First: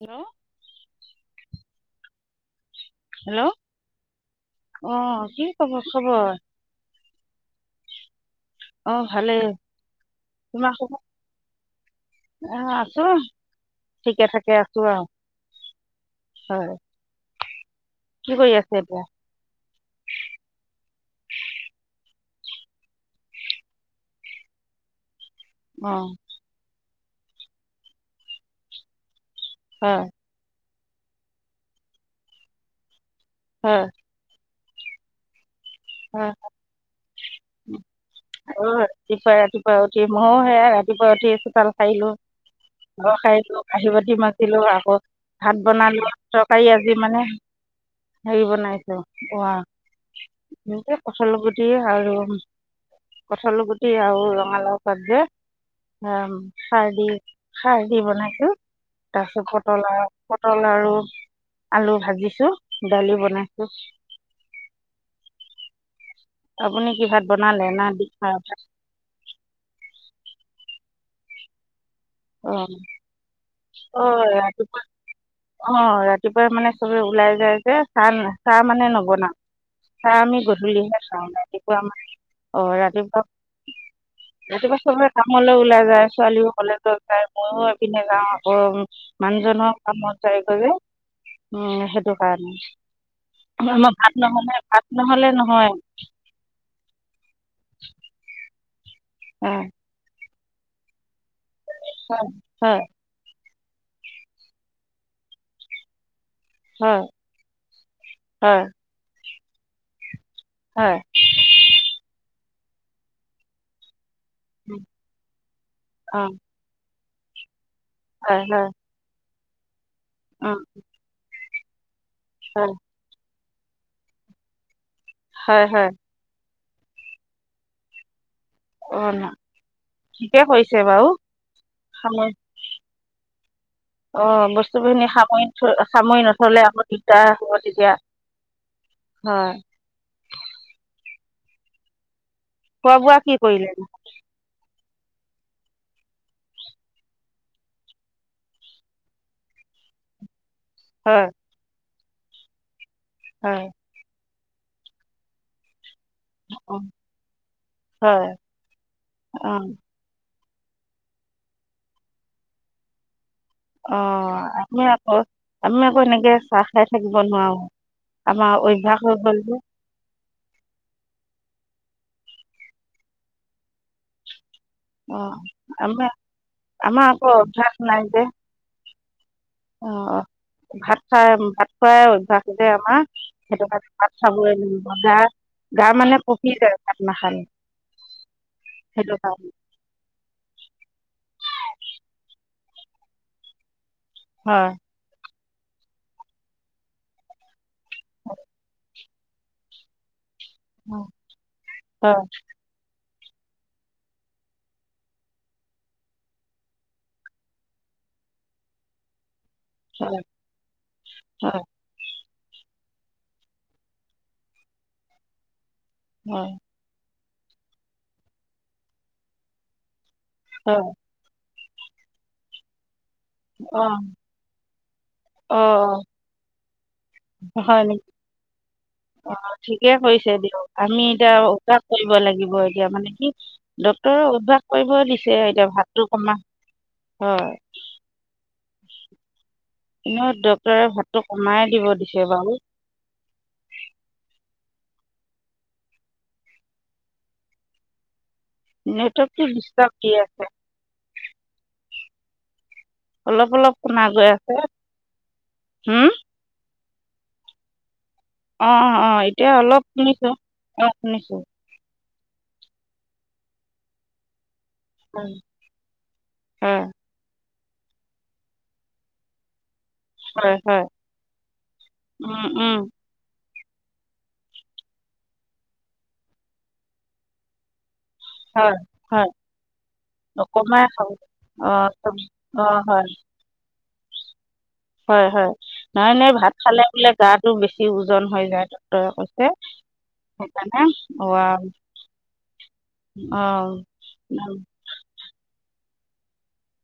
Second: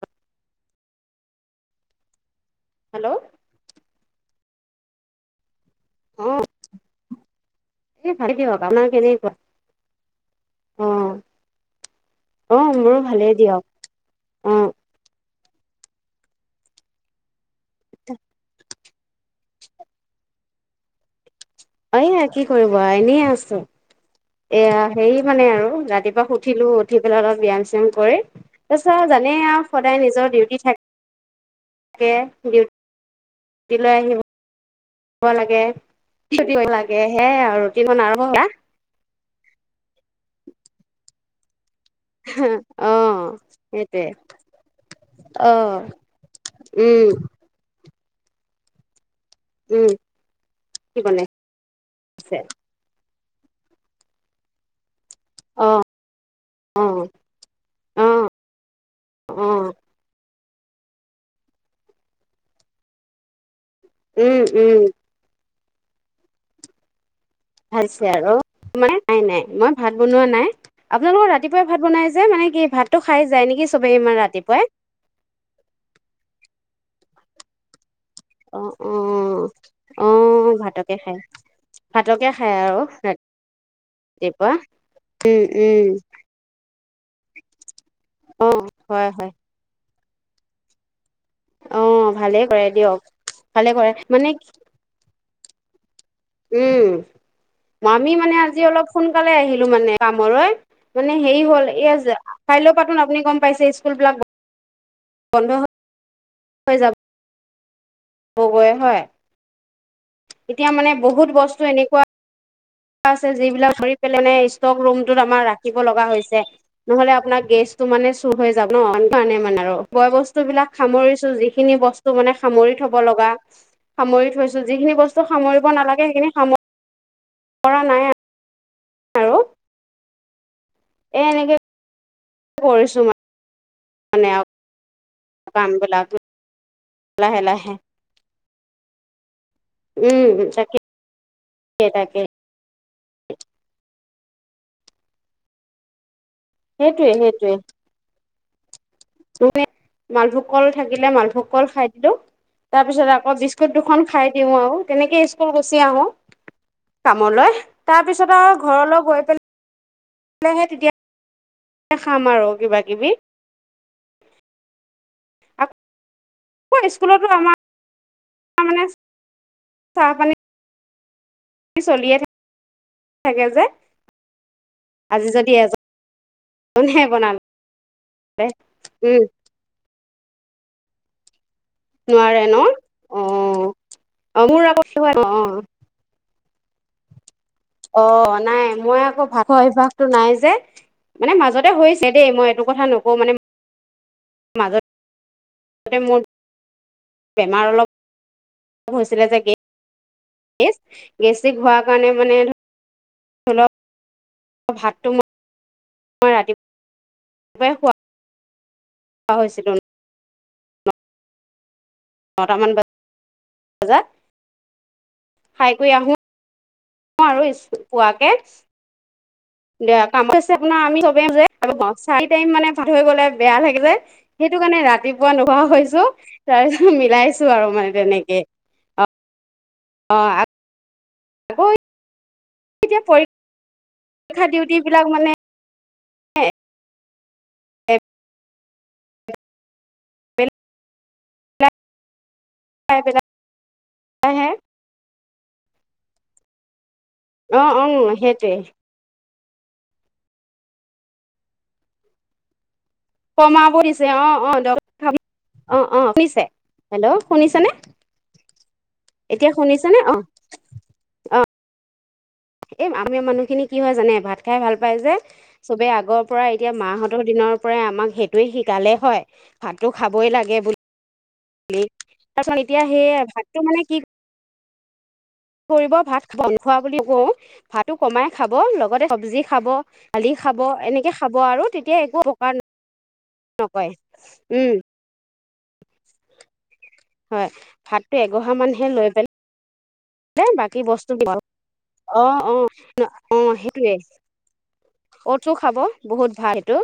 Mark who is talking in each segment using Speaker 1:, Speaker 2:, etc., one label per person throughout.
Speaker 1: Hello
Speaker 2: hello
Speaker 1: অ কি খবৰ খবৰ
Speaker 2: অ এই ভালে দিয়ক আপোনাৰ
Speaker 1: অহ
Speaker 2: কেনেকুৱা
Speaker 1: ভালেই তোমাৰ
Speaker 2: অ
Speaker 1: কব অ
Speaker 2: মোৰো
Speaker 1: আছো
Speaker 2: ভালেই দিয়ক
Speaker 1: ঠিকে
Speaker 2: অ
Speaker 1: থাকে আছো আৰু হয় কি কৰি আছে এতিয়া
Speaker 2: এয়া কি কৰিব এনেই আছো এয়া হে মানে আৰু
Speaker 1: অ
Speaker 2: ৰাতিপুৱা উঠিলো উঠি পেলাই অলপ ব্যায়াম চয়াম কৰি তাৰ পাছত জানে আৰু সদায়
Speaker 1: হয়
Speaker 2: নিজৰ ডিউটি থাকে ডিউটি
Speaker 1: হয়
Speaker 2: লৈ আহিব লাগে
Speaker 1: অ
Speaker 2: ডিউটি কৰিব লাগে সেয়াই আৰু ৰুটিনখন আৰম্ভ কৰা
Speaker 1: অ ৰাতিপুৱা ৰাতিপুৱা উঠী মোৰ সেইয়া ৰাতি [unintelligible] সাৰিলো
Speaker 2: অ
Speaker 1: ঘৰ সাৰিলো কাঁহী
Speaker 2: সেইটোৱে
Speaker 1: বতি মাজিলো আকৌ
Speaker 2: অ
Speaker 1: ভাত বনালো তৰকাৰী আজি
Speaker 2: উম
Speaker 1: মানে হেৰি বনাইছো
Speaker 2: উম কি
Speaker 1: কঠাঁল
Speaker 2: বনাইছে
Speaker 1: গুটি আৰু কঠাঠল গুটি আৰু ৰঙালাও পাত যে
Speaker 2: অ
Speaker 1: আ
Speaker 2: অ
Speaker 1: খাৰ দি খাৰ দি
Speaker 2: অ অ
Speaker 1: বনাইছো তাৰপিছত
Speaker 2: উম
Speaker 1: পটল আ পটল আৰু আলু ভাজিছো দালি বনাইছো
Speaker 2: উম উম
Speaker 1: আপুনি কি ভাত বনালে না
Speaker 2: ভালছে আৰু নাই নাই মই ভাত বনোৱা নাই আপোনালোকৰ ৰাতিপুৱাই ভাত বনাই যে মানে
Speaker 1: অ
Speaker 2: কি ভাতটো খাই যায় নেকি চবেই
Speaker 1: অ
Speaker 2: ইমান ৰাতিপুৱাই
Speaker 1: ৰাতিপুৱা অ ৰাতিপুৱা মানে চবে ওলাই যাই যে চাহ চাহ
Speaker 2: অ
Speaker 1: মানে
Speaker 2: অ
Speaker 1: নবনা
Speaker 2: অ
Speaker 1: চাই আমি
Speaker 2: ভাতকে
Speaker 1: গধূলিহে
Speaker 2: খাই
Speaker 1: খাওঁ ৰাতিপুৱা আমাৰ
Speaker 2: ভাতকে খাই
Speaker 1: অ
Speaker 2: আৰু
Speaker 1: ৰাতিপুৱা
Speaker 2: ৰাতিপুৱা
Speaker 1: ৰাতিয়াবা চবে
Speaker 2: উম
Speaker 1: কামলে ওলাই যায় ছোৱালী সকলে ময়ো এইপিনে যাও
Speaker 2: উম অ
Speaker 1: আকৌ
Speaker 2: হয় হয়
Speaker 1: মানুহজনৰ কামত যাই গৈ যে উম
Speaker 2: অ
Speaker 1: সেইটো
Speaker 2: ভালে
Speaker 1: কাৰণেই
Speaker 2: কৰে দিয়ক ভালে কৰে
Speaker 1: ভাত
Speaker 2: মানে
Speaker 1: নহলে ভাত নহলে নহয়
Speaker 2: উম আমি মানে আজি অলপ সোনকালে
Speaker 1: অ'
Speaker 2: আহিলো মানে কামলৈ মানে হেৰি হ'ল এই
Speaker 1: হয়
Speaker 2: কাইলৈও
Speaker 1: হয়
Speaker 2: পাচোন আপুনি গম পাইছে স্কুলবিলাক বন্ধ হয়
Speaker 1: হয়
Speaker 2: গগৈ হয় এতিয়া মানে
Speaker 1: হয়
Speaker 2: বহুত বস্তু এনেকুৱা আছে যিবিলাক পেলে মানে ষ্টক ৰুমটোত আমাৰ ৰাখিব লগা
Speaker 1: অঁ
Speaker 2: হৈছে নহ'লে আপোনাৰ গেছ টো মানে চুৰ
Speaker 1: হয়
Speaker 2: হৈ
Speaker 1: হয়
Speaker 2: যাব ন [unintelligible] কাৰণে মানে আৰু বয় বস্তু
Speaker 1: অঁ
Speaker 2: বিলাক সামৰিছো যিখিনি বস্তু মানে
Speaker 1: হয়
Speaker 2: সামৰি থ'ব লগা সামৰি থৈছো, যিখিনি বস্তু
Speaker 1: হয়
Speaker 2: সামৰিব
Speaker 1: হয়
Speaker 2: নালাগে সেইখিনি সাম মৰা নাই আৰু।
Speaker 1: অ' ন ঠিকে কৰিছে বাৰু।
Speaker 2: এ এনেকে কৰিছো মই
Speaker 1: অ' বস্তুখিনি সামৰি
Speaker 2: কাম
Speaker 1: থৈ
Speaker 2: বিলাক
Speaker 1: সামৰি নথ'লে আকৌ দিগদাৰ
Speaker 2: লাহে
Speaker 1: হ'ব
Speaker 2: লাহে
Speaker 1: তেতিয়া, হয়।
Speaker 2: উম, তাকে-তাকে।
Speaker 1: খোৱা বোৱা কি কৰিলে নো।
Speaker 2: সেইটোৱে-সেইটোৱে, [unintelligible] মালভোগ কল থাকিলে
Speaker 1: হয়
Speaker 2: মালভোগ কল খাই দিলো, তাৰপিছত আকৌ
Speaker 1: হয়
Speaker 2: বিস্কুট দুখন খাই দিও আৰু তেনেকে স্কুল গুচি আহো।
Speaker 1: অ
Speaker 2: কামলৈ,
Speaker 1: হয়
Speaker 2: তাৰপিছত আৰু ঘৰলৈ গৈ পেলা
Speaker 1: অ
Speaker 2: হে তেতিয়া খাম আৰু কিবা কিবি।
Speaker 1: অ আমি আকৌ এনেকে চাহ খাই
Speaker 2: আকৌ
Speaker 1: থাকিব
Speaker 2: স্কুলতো আমাৰ
Speaker 1: নোৱাৰো, আমাৰ
Speaker 2: মানে
Speaker 1: অভ্যাস হৈ গ'ল যে।
Speaker 2: [unintelligible] চলিয়ে থাক, [unintelligible] থাকে যে। আজি যদি
Speaker 1: অ' আমা
Speaker 2: এজনহে
Speaker 1: আমাৰ আকৌ
Speaker 2: বনালে
Speaker 1: অভ্যাস নাই যে।
Speaker 2: উম।
Speaker 1: অ' ভাত খাই ভাত খোৱাই
Speaker 2: নোৱাৰে
Speaker 1: অভ্যাস
Speaker 2: ন
Speaker 1: যে আমাৰ
Speaker 2: অ
Speaker 1: সেইটো কাৰণে ভাত
Speaker 2: অ মোৰ আকৌ
Speaker 1: [unintelligible]
Speaker 2: অ
Speaker 1: গা মানে কপি যায় ভাত নাখালে।
Speaker 2: অ' নাই মই
Speaker 1: সেইটো
Speaker 2: আকৌ
Speaker 1: কাৰণে
Speaker 2: ভাতখোৱা অভ্যাসটো নাই যে। মানে মাজতে হৈছে দেই মই এইটো কথা নকওঁ মানে
Speaker 1: হয়।
Speaker 2: মাজতে মোৰ বেমাৰ অলপ
Speaker 1: [inaudible]
Speaker 2: হৈছিলে যে, [unintelligible] গেষ্টিক হোৱাৰ কাৰণে
Speaker 1: হয়
Speaker 2: মানে [unintelligible] ভাতটো মই [unintelligible] ৰাতিপুৱাই খুৱা [unintelligible] হৈছিলোঁ।
Speaker 1: [unintelligible]
Speaker 2: নটামান বজাত খাই কৰি আহো
Speaker 1: হয়
Speaker 2: আৰু [unintelligible] পোৱাকে। দিয়া [unintelligible] আপোনাৰ
Speaker 1: হয়
Speaker 2: আমি [unintelligible] মানে [unintelligible] থৈ গ'লে বেয়া লাগে যে
Speaker 1: অঁ
Speaker 2: সেইটো কাৰণে ৰাতিপুৱা
Speaker 1: অঁ
Speaker 2: নোখোৱা হৈছো, তাৰপিছত মিলাইছো আৰু
Speaker 1: হয়
Speaker 2: মানে
Speaker 1: নেকি
Speaker 2: তেনেকে।
Speaker 1: ঠিকে
Speaker 2: অ
Speaker 1: কৰিছে দিয়ক, আমি এতিয়া
Speaker 2: আকৌ
Speaker 1: অভ্যাস কৰিব লাগিব এতিয়া মানে কি ডক্টৰৰ
Speaker 2: পৰীক্ষা
Speaker 1: অভ্যাস
Speaker 2: ডিউটি
Speaker 1: কৰিব
Speaker 2: বিলাক মানে
Speaker 1: দিছে, এতিয়া ভাতটো কমা, হয়।
Speaker 2: এক
Speaker 1: নহয় ডক্টৰে টো কমাই দিব দিছে বাৰু।
Speaker 2: বেলেগ বেলেগহে অ'-অ' সেই
Speaker 1: নেটৱৰ্কটো দিচটাপ দি আছে। অলপ অলপ
Speaker 2: কমাব
Speaker 1: শুনা
Speaker 2: দিছে
Speaker 1: গৈ
Speaker 2: অ'
Speaker 1: আছে
Speaker 2: অ'- অ-'অ' [unintelligible] শুনিছে। হেল্ল' শুনিছে নে।
Speaker 1: অ'-অ' এতিয়া অলপ
Speaker 2: অ
Speaker 1: শুনিছো, অ' শুনিছো।
Speaker 2: এই আমি মানুহখিনি কি হয় জানে ভাত খাই ভাল পায় যে,
Speaker 1: হয়
Speaker 2: চবেই আগৰ পৰা এতিয়া
Speaker 1: হয়
Speaker 2: মাহঁতৰ দিনৰ আমাক সেইটোয়ে শিকালে হয়। ভাতটো খাবই
Speaker 1: হয়
Speaker 2: লাগে
Speaker 1: হয়
Speaker 2: বুলি।
Speaker 1: উম,
Speaker 2: তাৰপিছত
Speaker 1: উম,
Speaker 2: এতিয়া সেই ভাতটো মানে কি? কৰিব। ভাত বন খোৱা বুলি কওঁ ভাত টো কমাই খাব
Speaker 1: হয়
Speaker 2: লগতে
Speaker 1: হয়
Speaker 2: চব্জি খাব, দালি খাব, এনেকে খাব আৰু
Speaker 1: অঁ
Speaker 2: তেতিয়া একো উপকাৰ নাই।
Speaker 1: অঁ হয়
Speaker 2: নহয়, উম,
Speaker 1: নাই, নাই ভাত খালে বোলে
Speaker 2: হয়
Speaker 1: গাতো বেছি
Speaker 2: ভাতটো
Speaker 1: ওজন হৈ যায় ডক্টৰে কৈছে।
Speaker 2: দেই বাকী
Speaker 1: সেইকাৰণে
Speaker 2: বস্তু, অ', অ'। অ সেইটোৱে
Speaker 1: অ'।
Speaker 2: অটছো খাব বহুত ভাল, সেইটো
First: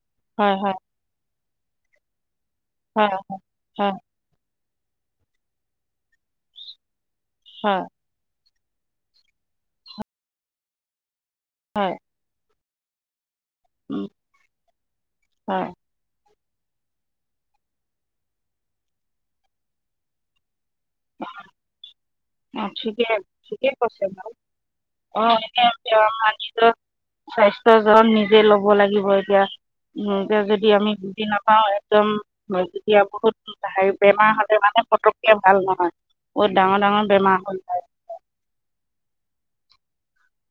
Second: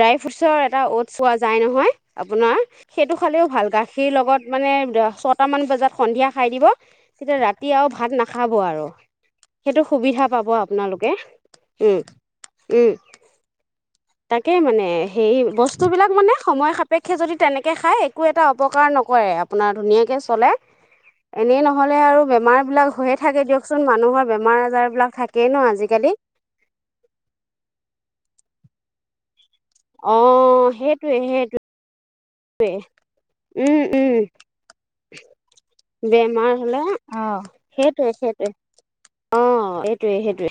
Speaker 2: ড্ৰাই
Speaker 1: হয়
Speaker 2: ফ্ৰুটছৰ
Speaker 1: হয়
Speaker 2: এটা অটছ পোৱা যায় নহয়। আপোনাৰ
Speaker 1: হয়
Speaker 2: সেইটো খালেও ভাল
Speaker 1: হয়
Speaker 2: গাখীৰ লগত মানে ছটামান বজাত সন্ধিয়া খাই দিব। তেতিয়া ৰাতি
Speaker 1: হয়
Speaker 2: আৰু ভাত নাখাব আৰু সেইটো সুবিধা পাব আপোনালোকে।
Speaker 1: হয়
Speaker 2: উ'ম, উ'ম
Speaker 1: উম,
Speaker 2: তাকে মানে, সেই
Speaker 1: হয়
Speaker 2: বস্তু বিলাক মানে, সময় সাপেক্ষে যদি তেনেকে খায় একো এটা অপকাৰ নকৰে, আপোনাৰ ধুনীয়াকে চলে। এনেই নহলে আৰু বেমাৰ
Speaker 1: অঁ
Speaker 2: বিলাক
Speaker 1: ঠিকে
Speaker 2: হৈয়ে থাকে
Speaker 1: ঠিকে
Speaker 2: দিয়কচোন
Speaker 1: কৈছে
Speaker 2: মানুহৰ
Speaker 1: বাৰু
Speaker 2: বেমাৰ -আজাৰ বিলাক থাকেই ন আজিকালি।
Speaker 1: স্বাস্থ্যৰ যত্ন নিজে ল'ব লাগিব এতিয়া। শুওঁতে
Speaker 2: অঁ
Speaker 1: যদি আমি
Speaker 2: সেইটোৱে
Speaker 1: বুজি
Speaker 2: সেইটোৱে
Speaker 1: নাপাই একদম। হয়, যেতিয়া বহুত
Speaker 2: উম
Speaker 1: হেৰি
Speaker 2: উম।
Speaker 1: বেমাৰ হলে মানে ফটকে ভাল নহয়। বহুত
Speaker 2: বেমাৰ
Speaker 1: ডাঙৰ
Speaker 2: হ'লে
Speaker 1: -ডাঙৰ বেমাৰ হৈ যায়
Speaker 2: সেইটোৱে, সেইটোৱে অ', এইটোৱে, সেইটোৱে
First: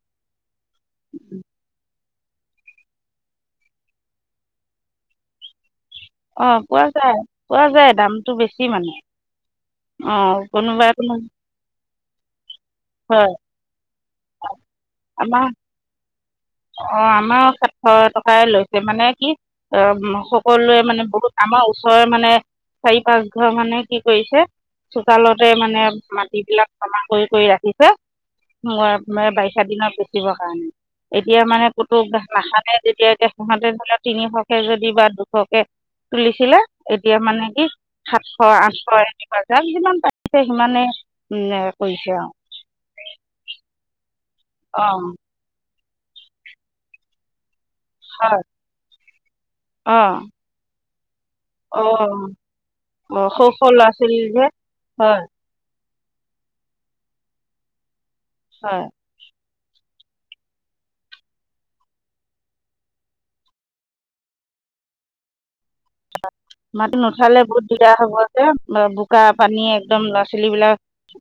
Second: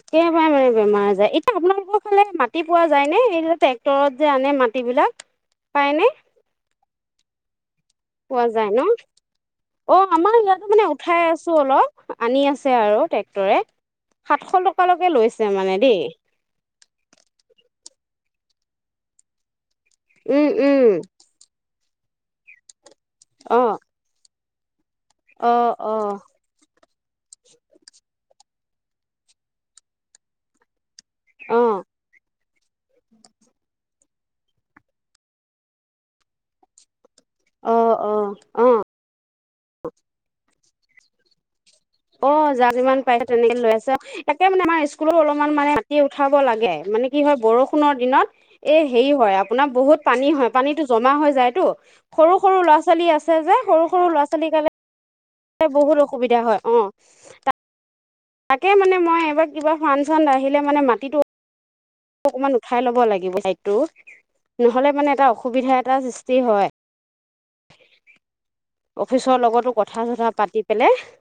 Speaker 2: একেবাৰে মানে বেমাৰ আজাৰ এতিয়া আপোনালোকৰ এইফালে মাটি পোৱা যায় নে, এই ট্ৰেক্টৰত যে আনে মাটিবিলাক পায়নে।
Speaker 1: অ', পোৱা যায়, পোৱা যায়। দামটো
Speaker 2: পোৱা
Speaker 1: বেছি
Speaker 2: যায় ন।
Speaker 1: মানে
Speaker 2: অ',
Speaker 1: অঁ
Speaker 2: আমাৰ ইয়াতো মানে
Speaker 1: কোনোবাই কোনোবাই
Speaker 2: উঠাই আছো অলপ। আনি আছে আৰু
Speaker 1: হয়
Speaker 2: ট্ৰেক্টৰে সাতশ টকালৈকে লৈছে মানে দেই।
Speaker 1: অ', আমাৰো সাতশ টকাই লৈছে মানে কি? অ'হ,
Speaker 2: উম
Speaker 1: সকলোৱে
Speaker 2: উম
Speaker 1: মানে বহুত আমাৰ ওচৰৰে মানে চাৰি, পাঁচ ঘৰ
Speaker 2: অ
Speaker 1: মানে কি কৰিছে? চোতালতে
Speaker 2: অ
Speaker 1: মানে
Speaker 2: অ
Speaker 1: মাটিবলাক জমা কৰি- কৰি ৰাখিছে, মই বাৰিষা দিনত পুতিবৰ কাৰণে। এতিয়া
Speaker 2: অ
Speaker 1: মানে কুতুকাখাত যেতিয়াকে তেনেহলে তিনিশ কে যদি বা দুশকে তুলিছিলে এতিয়া মানে কি
Speaker 2: অ অ
Speaker 1: সাতশ,
Speaker 2: অ
Speaker 1: আঠশ এনেকুৱা, যাৰ যিমান পাছে সিমানে। উ'ম। কৰিছে আৰু
Speaker 2: অ', যাৰ যিমান পাই তেনেকে লৈ আছে। একে মানে আমাৰ
Speaker 1: অঁ
Speaker 2: স্কুলৰ অলপমান মানে উঠাব লাগে। মানে কি? হয়, বৰষুণৰ দিনত
Speaker 1: হয়
Speaker 2: এই হেৰি হয় আপোনাৰ বহুত
Speaker 1: অঁ
Speaker 2: পানী হয়। পানীতো যায়তো,
Speaker 1: অঁ
Speaker 2: সৰু- সৰু ল'ৰা ছোৱালী আছে যে সৰু সৰু ল'ৰা ছোৱালী কাৰণে।
Speaker 1: হয়
Speaker 2: বহুত অসুবিধা হয়। অ', তাকে
Speaker 1: হয়
Speaker 2: মানে মই এইবাৰ কিবা ফানচন আহিলে মানে মাটিটো অকমান উঠাই লব লাগিব। চাইডটো নহলে মানে এটা অসুবিধা এটা হয়
Speaker 1: মাতিটো নুথালে বহুত দিগদাৰ হব যে। বোকা,
Speaker 2: অফিচৰ
Speaker 1: পানী
Speaker 2: লগতো কথা
Speaker 1: একদম ল'ৰা
Speaker 2: চথা
Speaker 1: ছোৱালী
Speaker 2: পাতি পেলাই
Speaker 1: বিলাক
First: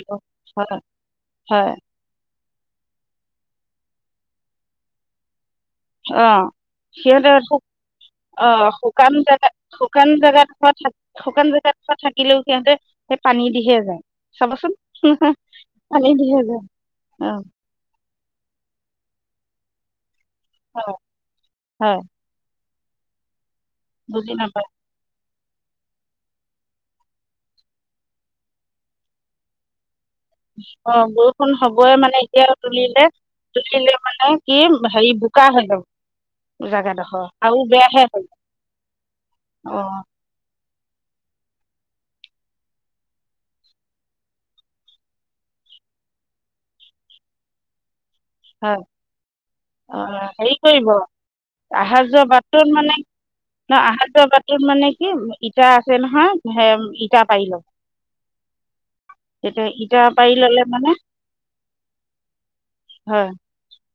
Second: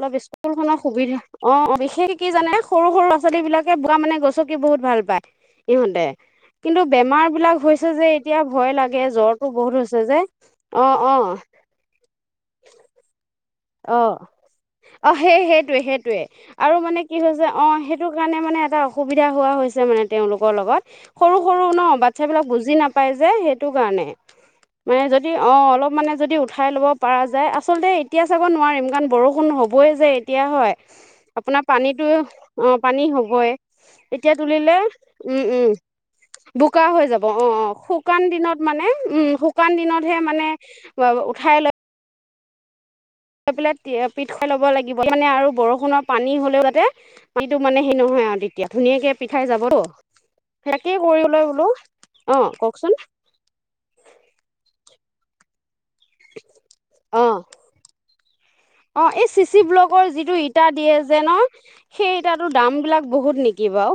Speaker 2: অলপ স্কুল খনৰ সুবিধা অ',
Speaker 1: হয়
Speaker 2: অ' বিশেষ কি জানে? সৰু -সৰু লৰা, ছোৱালী বিলাকে বোকা মানে গছকি বহুত ভাল পায় ইহঁতে।
Speaker 1: অ
Speaker 2: কিন্তু
Speaker 1: সিহঁতে
Speaker 2: বেমাৰ বিলাক হৈছে যে এতিয়া
Speaker 1: অ
Speaker 2: ভয় লাগে।
Speaker 1: শুকান জেগা
Speaker 2: জ্বৰটো বহুত হৈছে
Speaker 1: শুকান
Speaker 2: যে
Speaker 1: জেগাডোখৰত থাক
Speaker 2: অ', অ'।
Speaker 1: শুকান জেগাডোখৰত থাকিলেও সিহঁতে সেই পানী দিহে যায়
Speaker 2: অ',
Speaker 1: চাবচোন
Speaker 2: অ' সেই সেইটোৱে
Speaker 1: পানী
Speaker 2: -সেইটোৱে
Speaker 1: দিহে যায়
Speaker 2: আৰু মানে কি হৈছে? অ', সেইটো মানে এটা অসুবিধা হোৱা হৈছে মানে, তেওঁলোকৰ লগত
Speaker 1: হয়
Speaker 2: সৰু -সৰু ন
Speaker 1: হয়
Speaker 2: বাচ্ছা বিলাক বুজি না পায়। সেইটো কাৰণে
Speaker 1: বুজি নাপায়
Speaker 2: মানে য'ত যদি অ', অলপ মানে যদি উঠাই ল'ব পৰা যায়। আচলতে এতিয়া চাব নোৱাৰিম কাৰণ বৰষুণ হ'বই যে। এতিয়া হয়
Speaker 1: অ', বৰষুণ
Speaker 2: আপোনাৰ
Speaker 1: হবই
Speaker 2: পানীটো
Speaker 1: মানে এতিয়া
Speaker 2: অঁ পানী
Speaker 1: তুলিলে,
Speaker 2: হ'বই
Speaker 1: তুলিলে
Speaker 2: এতিয়া
Speaker 1: মানে কি
Speaker 2: তুলিলে
Speaker 1: হেৰি
Speaker 2: উম
Speaker 1: বোকা হৈ
Speaker 2: উম
Speaker 1: যাব।
Speaker 2: বোকা হৈ যাব।
Speaker 1: জেগাডোখৰ
Speaker 2: অ',
Speaker 1: আৰু
Speaker 2: অ'
Speaker 1: বেয়াহে হৈ
Speaker 2: শুকান দিনত মানে, উ'ম, শুকান
Speaker 1: যাব অ
Speaker 2: দিনতহে মানে উ খাই ল [unintelligible] লৈ পেলাই পিঠ খাই ল'ব লাগিব মানে আৰু বৰষুণৰ পানী হ'লেও যাতে পানীটো মানে হেই নহয় আৰু তেতিয়া
Speaker 1: হয়
Speaker 2: ধুনীয়াকে পিঠাই যাবতো
Speaker 1: অ হেৰি কৰিব
Speaker 2: সেইনোকেই কৰি লৈ বোলো
Speaker 1: অহা যোৱা
Speaker 2: অ
Speaker 1: বাটটোত মানে
Speaker 2: কওকচোন
Speaker 1: ন আহাৰ যোৱা বাতত মানে কি ইটা আছে নহয় ইটা
Speaker 2: অঁ
Speaker 1: পাৰিল
Speaker 2: অ এই চিচি ব্লকৰ যিটো
Speaker 1: ল'লে
Speaker 2: ইটা
Speaker 1: মানে
Speaker 2: দিয়ে যে ন সেই ইটাটোৰ দাম বিলাক
Speaker 1: হয়
Speaker 2: বহুত নেকি বাৰু,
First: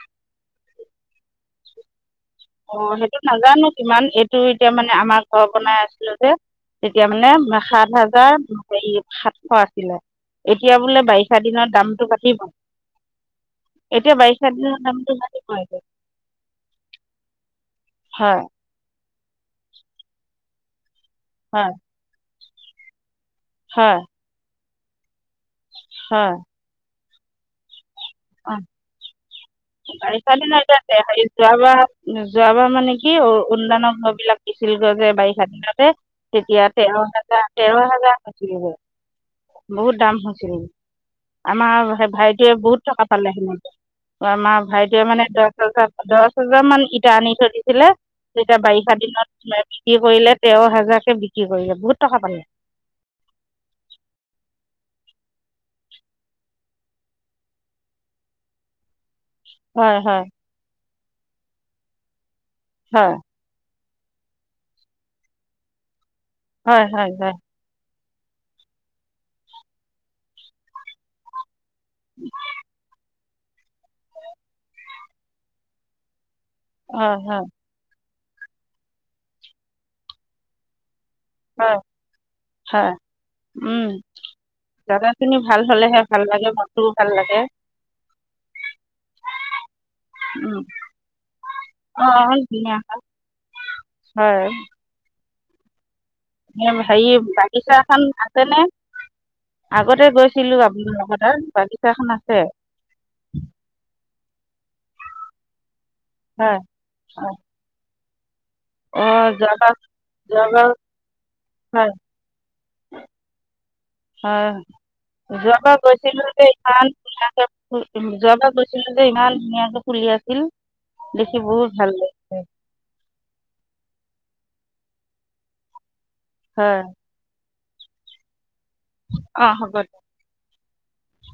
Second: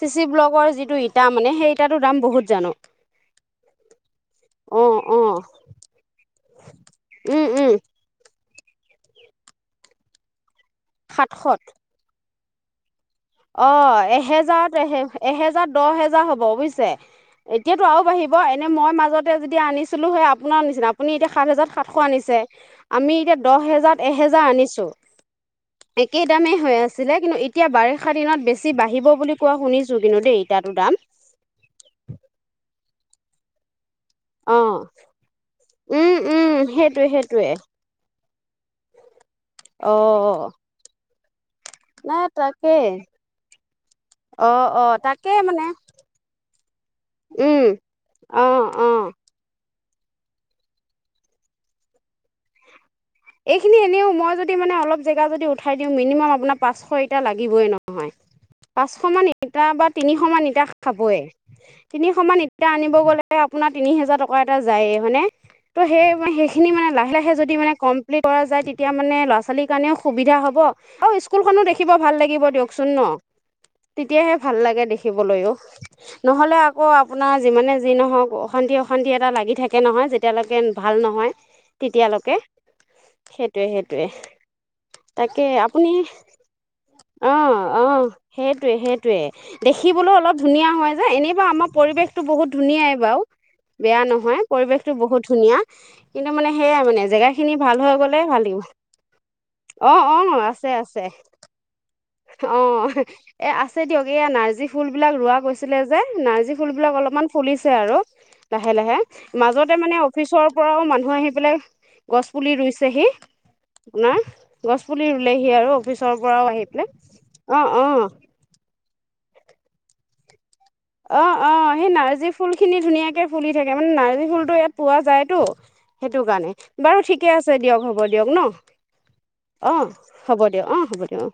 Speaker 2: চিচি ব্লকৰ যিটো ই মানে সেই দাম বহুত জানো
Speaker 1: অ সেইটো নাজানো কিমান এইটো এতিয়া
Speaker 2: অ
Speaker 1: মানে
Speaker 2: অ
Speaker 1: আমাৰ ঘৰ বনাই আছিলো যে তেতিয়া
Speaker 2: উম
Speaker 1: মানে
Speaker 2: উম
Speaker 1: সাত হাজাৰ এই সাতশ আছিলে এতিয়া বোলে বাৰিষা
Speaker 2: সাতশত
Speaker 1: দিনত দামতটো কাটিব
Speaker 2: অ
Speaker 1: দিনত
Speaker 2: এহেজাৰত এহ
Speaker 1: দামটো বাঢ়িব
Speaker 2: এহেজাৰ দহ হেজাৰ হ'ব বুজিছে। এতিয়াতো আৰু বাঢ়িব
Speaker 1: হয়
Speaker 2: এনে মই মাজতে যদি আনিছিলো সেই আপোনাৰ নিচিনা আপুনি এতিয়া সাত হেজাৰ
Speaker 1: হয়
Speaker 2: সাতশ আনিছে। আমি এতিয়া দহ হেজাৰ
Speaker 1: হয়
Speaker 2: এহেজাৰ আনিছো একেই দামেই হৈ আছিলে কিন্তু এতিয়া বাৰে
Speaker 1: অ
Speaker 2: কিন্তু
Speaker 1: বাৰিষা
Speaker 2: দেই
Speaker 1: দিন
Speaker 2: ইটাটোৰ
Speaker 1: [unintelligible]
Speaker 2: দাম
Speaker 1: হেৰি যোৱাবাৰ যোৱাবাৰ মানে কি কি অ উন্নানৰ মাং বিলাক
Speaker 2: অ
Speaker 1: পিছিলগৈ যে বাৰিষা দিনতে
Speaker 2: উম উম
Speaker 1: তেতিয়া তেৰ
Speaker 2: সেইটোৱে
Speaker 1: হাজাৰ
Speaker 2: সেইটোৱে
Speaker 1: তেৰ হাজাৰ বহুত
Speaker 2: অ
Speaker 1: দাম হৈছিল আমাৰ সেই
Speaker 2: নাই
Speaker 1: ভাইটোৱে বহুত
Speaker 2: তাকেই
Speaker 1: টকা পালে
Speaker 2: অ
Speaker 1: আমাৰ
Speaker 2: অ
Speaker 1: ভাইটিয়ে মানে
Speaker 2: তাকে
Speaker 1: দহ হজাৰ, দহ হাজাৰ মান ইটা আনি থৈ
Speaker 2: উম
Speaker 1: দিছিলে।
Speaker 2: অ
Speaker 1: তেতিয়া
Speaker 2: অ
Speaker 1: বাৰিষা দিনত তম [unintelligible] বিক্ৰী কৰিলে তেৰ হোজাৰকে বিক্ৰী কৰিলে বহুত টকা পালে
Speaker 2: এইখিনি এনেও মই যদি মানে অলপ জেগা যদি উঠাই দিওঁ মিনিমাম আপোনাৰ পাঁচশ এটা লাগিবই নহয়। পাঁচশ মান ইটা বা
Speaker 1: হয় হয়
Speaker 2: তিনিশমান ইটা খাবই তিনিশমান ইটা আনিব
Speaker 1: হয়
Speaker 2: গ'লে আপোনাক তিনি হাজাৰ টকা এটা যায় এ হযনে। ত সেই, সেইখিনি
Speaker 1: হয়
Speaker 2: মানে
Speaker 1: হয়
Speaker 2: লাহে লাহে
Speaker 1: হয়
Speaker 2: যদি মানে কম যায় তেতিয়া মানে ল'ৰা ছোৱালীৰ কাৰণেও সুবিধা হব আৰু স্কুলখনো দেখিব ভাল লাগিব দিয়কচোন ন। তেতিয়াহে ভাল লাগে দেখিবলৈও নহ'লে আকৌ
Speaker 1: হয়
Speaker 2: আপোনাৰ
Speaker 1: হয়
Speaker 2: যিমানে যি নহওক অশান্তি অশান্তি এটা লাগি থাকে নহয় যেতিয়ালৈকে ভাল নহয়। নয়
Speaker 1: হয়
Speaker 2: তেতিয়ালৈকে
Speaker 1: হয়
Speaker 2: সেইটোয়ে সেইটোয়ে
Speaker 1: যাদা খিনি
Speaker 2: তাকে
Speaker 1: ভাল
Speaker 2: আপুনি
Speaker 1: হ'লেহে ভাল লাগে মনটোও ভাল লাগে
Speaker 2: আহ, আহ সেইটোয়ে সেইটোয়ে দেখিবলৈ অলপ
Speaker 1: উম
Speaker 2: ধুনীয়া হয় যে এনেই বা আমাৰ
Speaker 1: অ
Speaker 2: পৰিৱেশতো বহুত
Speaker 1: ধুনীয়া
Speaker 2: ধুনীয়াই বাৰু বেয়া নহয়
Speaker 1: হয়
Speaker 2: পৰিৱেশতটো বহুত ধুনীয়া কিন্তু মানে
Speaker 1: এ
Speaker 2: সেয়াই
Speaker 1: হেৰি
Speaker 2: মানে জেগা
Speaker 1: বাগিচা
Speaker 2: ভাল হৈ
Speaker 1: এখন
Speaker 2: গ'লে ভাল
Speaker 1: আছেনে
Speaker 2: অ,
Speaker 1: আগতে
Speaker 2: অ
Speaker 1: গৈছিলো
Speaker 2: আছে আছে
Speaker 1: আপোনালোকৰ তাত বাগিচাখন আছে
Speaker 2: অ এ আছে এই নাৰ্জী ফুল বিলাক ৰোৱা কৈছিলে যে নাৰ্জী
Speaker 1: হয়
Speaker 2: ফুল বিলাক অলপমান ফুলিছে আৰু লাহে লাহে
Speaker 1: অ যোৱাবাৰ
Speaker 2: মাজতে মানে অফিচৰ
Speaker 1: যোৱাবাৰ
Speaker 2: পৰাও মানুহ আহি পেলাই গছ পুলি ৰুইছেহি আপোনাৰ গছ পুলি ৰুলেহি আৰু
Speaker 1: যোৱাৰাব
Speaker 2: অফিচৰ
Speaker 1: গৈছিলো
Speaker 2: পৰাও আহি পেলাই অ', অ',
Speaker 1: যোৱাৰাব গৈছিল আছিল যে ইমান ধুনীয়াকে ফুলি আছিল
Speaker 2: অ,
Speaker 1: দেখি
Speaker 2: অ
Speaker 1: বহুত
Speaker 2: সেই
Speaker 1: ভাল
Speaker 2: নাৰ্জী
Speaker 1: লাগিছে
Speaker 2: ফুল খিনি ধুনীয়াকে ফুলি থাকে মানে নাৰ্জী ফুল ইয়াত পোৱা যায়তো সেইটো কাৰণে
Speaker 1: হয়
Speaker 2: বাৰু ঠিকে আছে দিয়ক হ'ব দিয়ক ন অ হ'ব দ অ হ'ব দিয়ক অ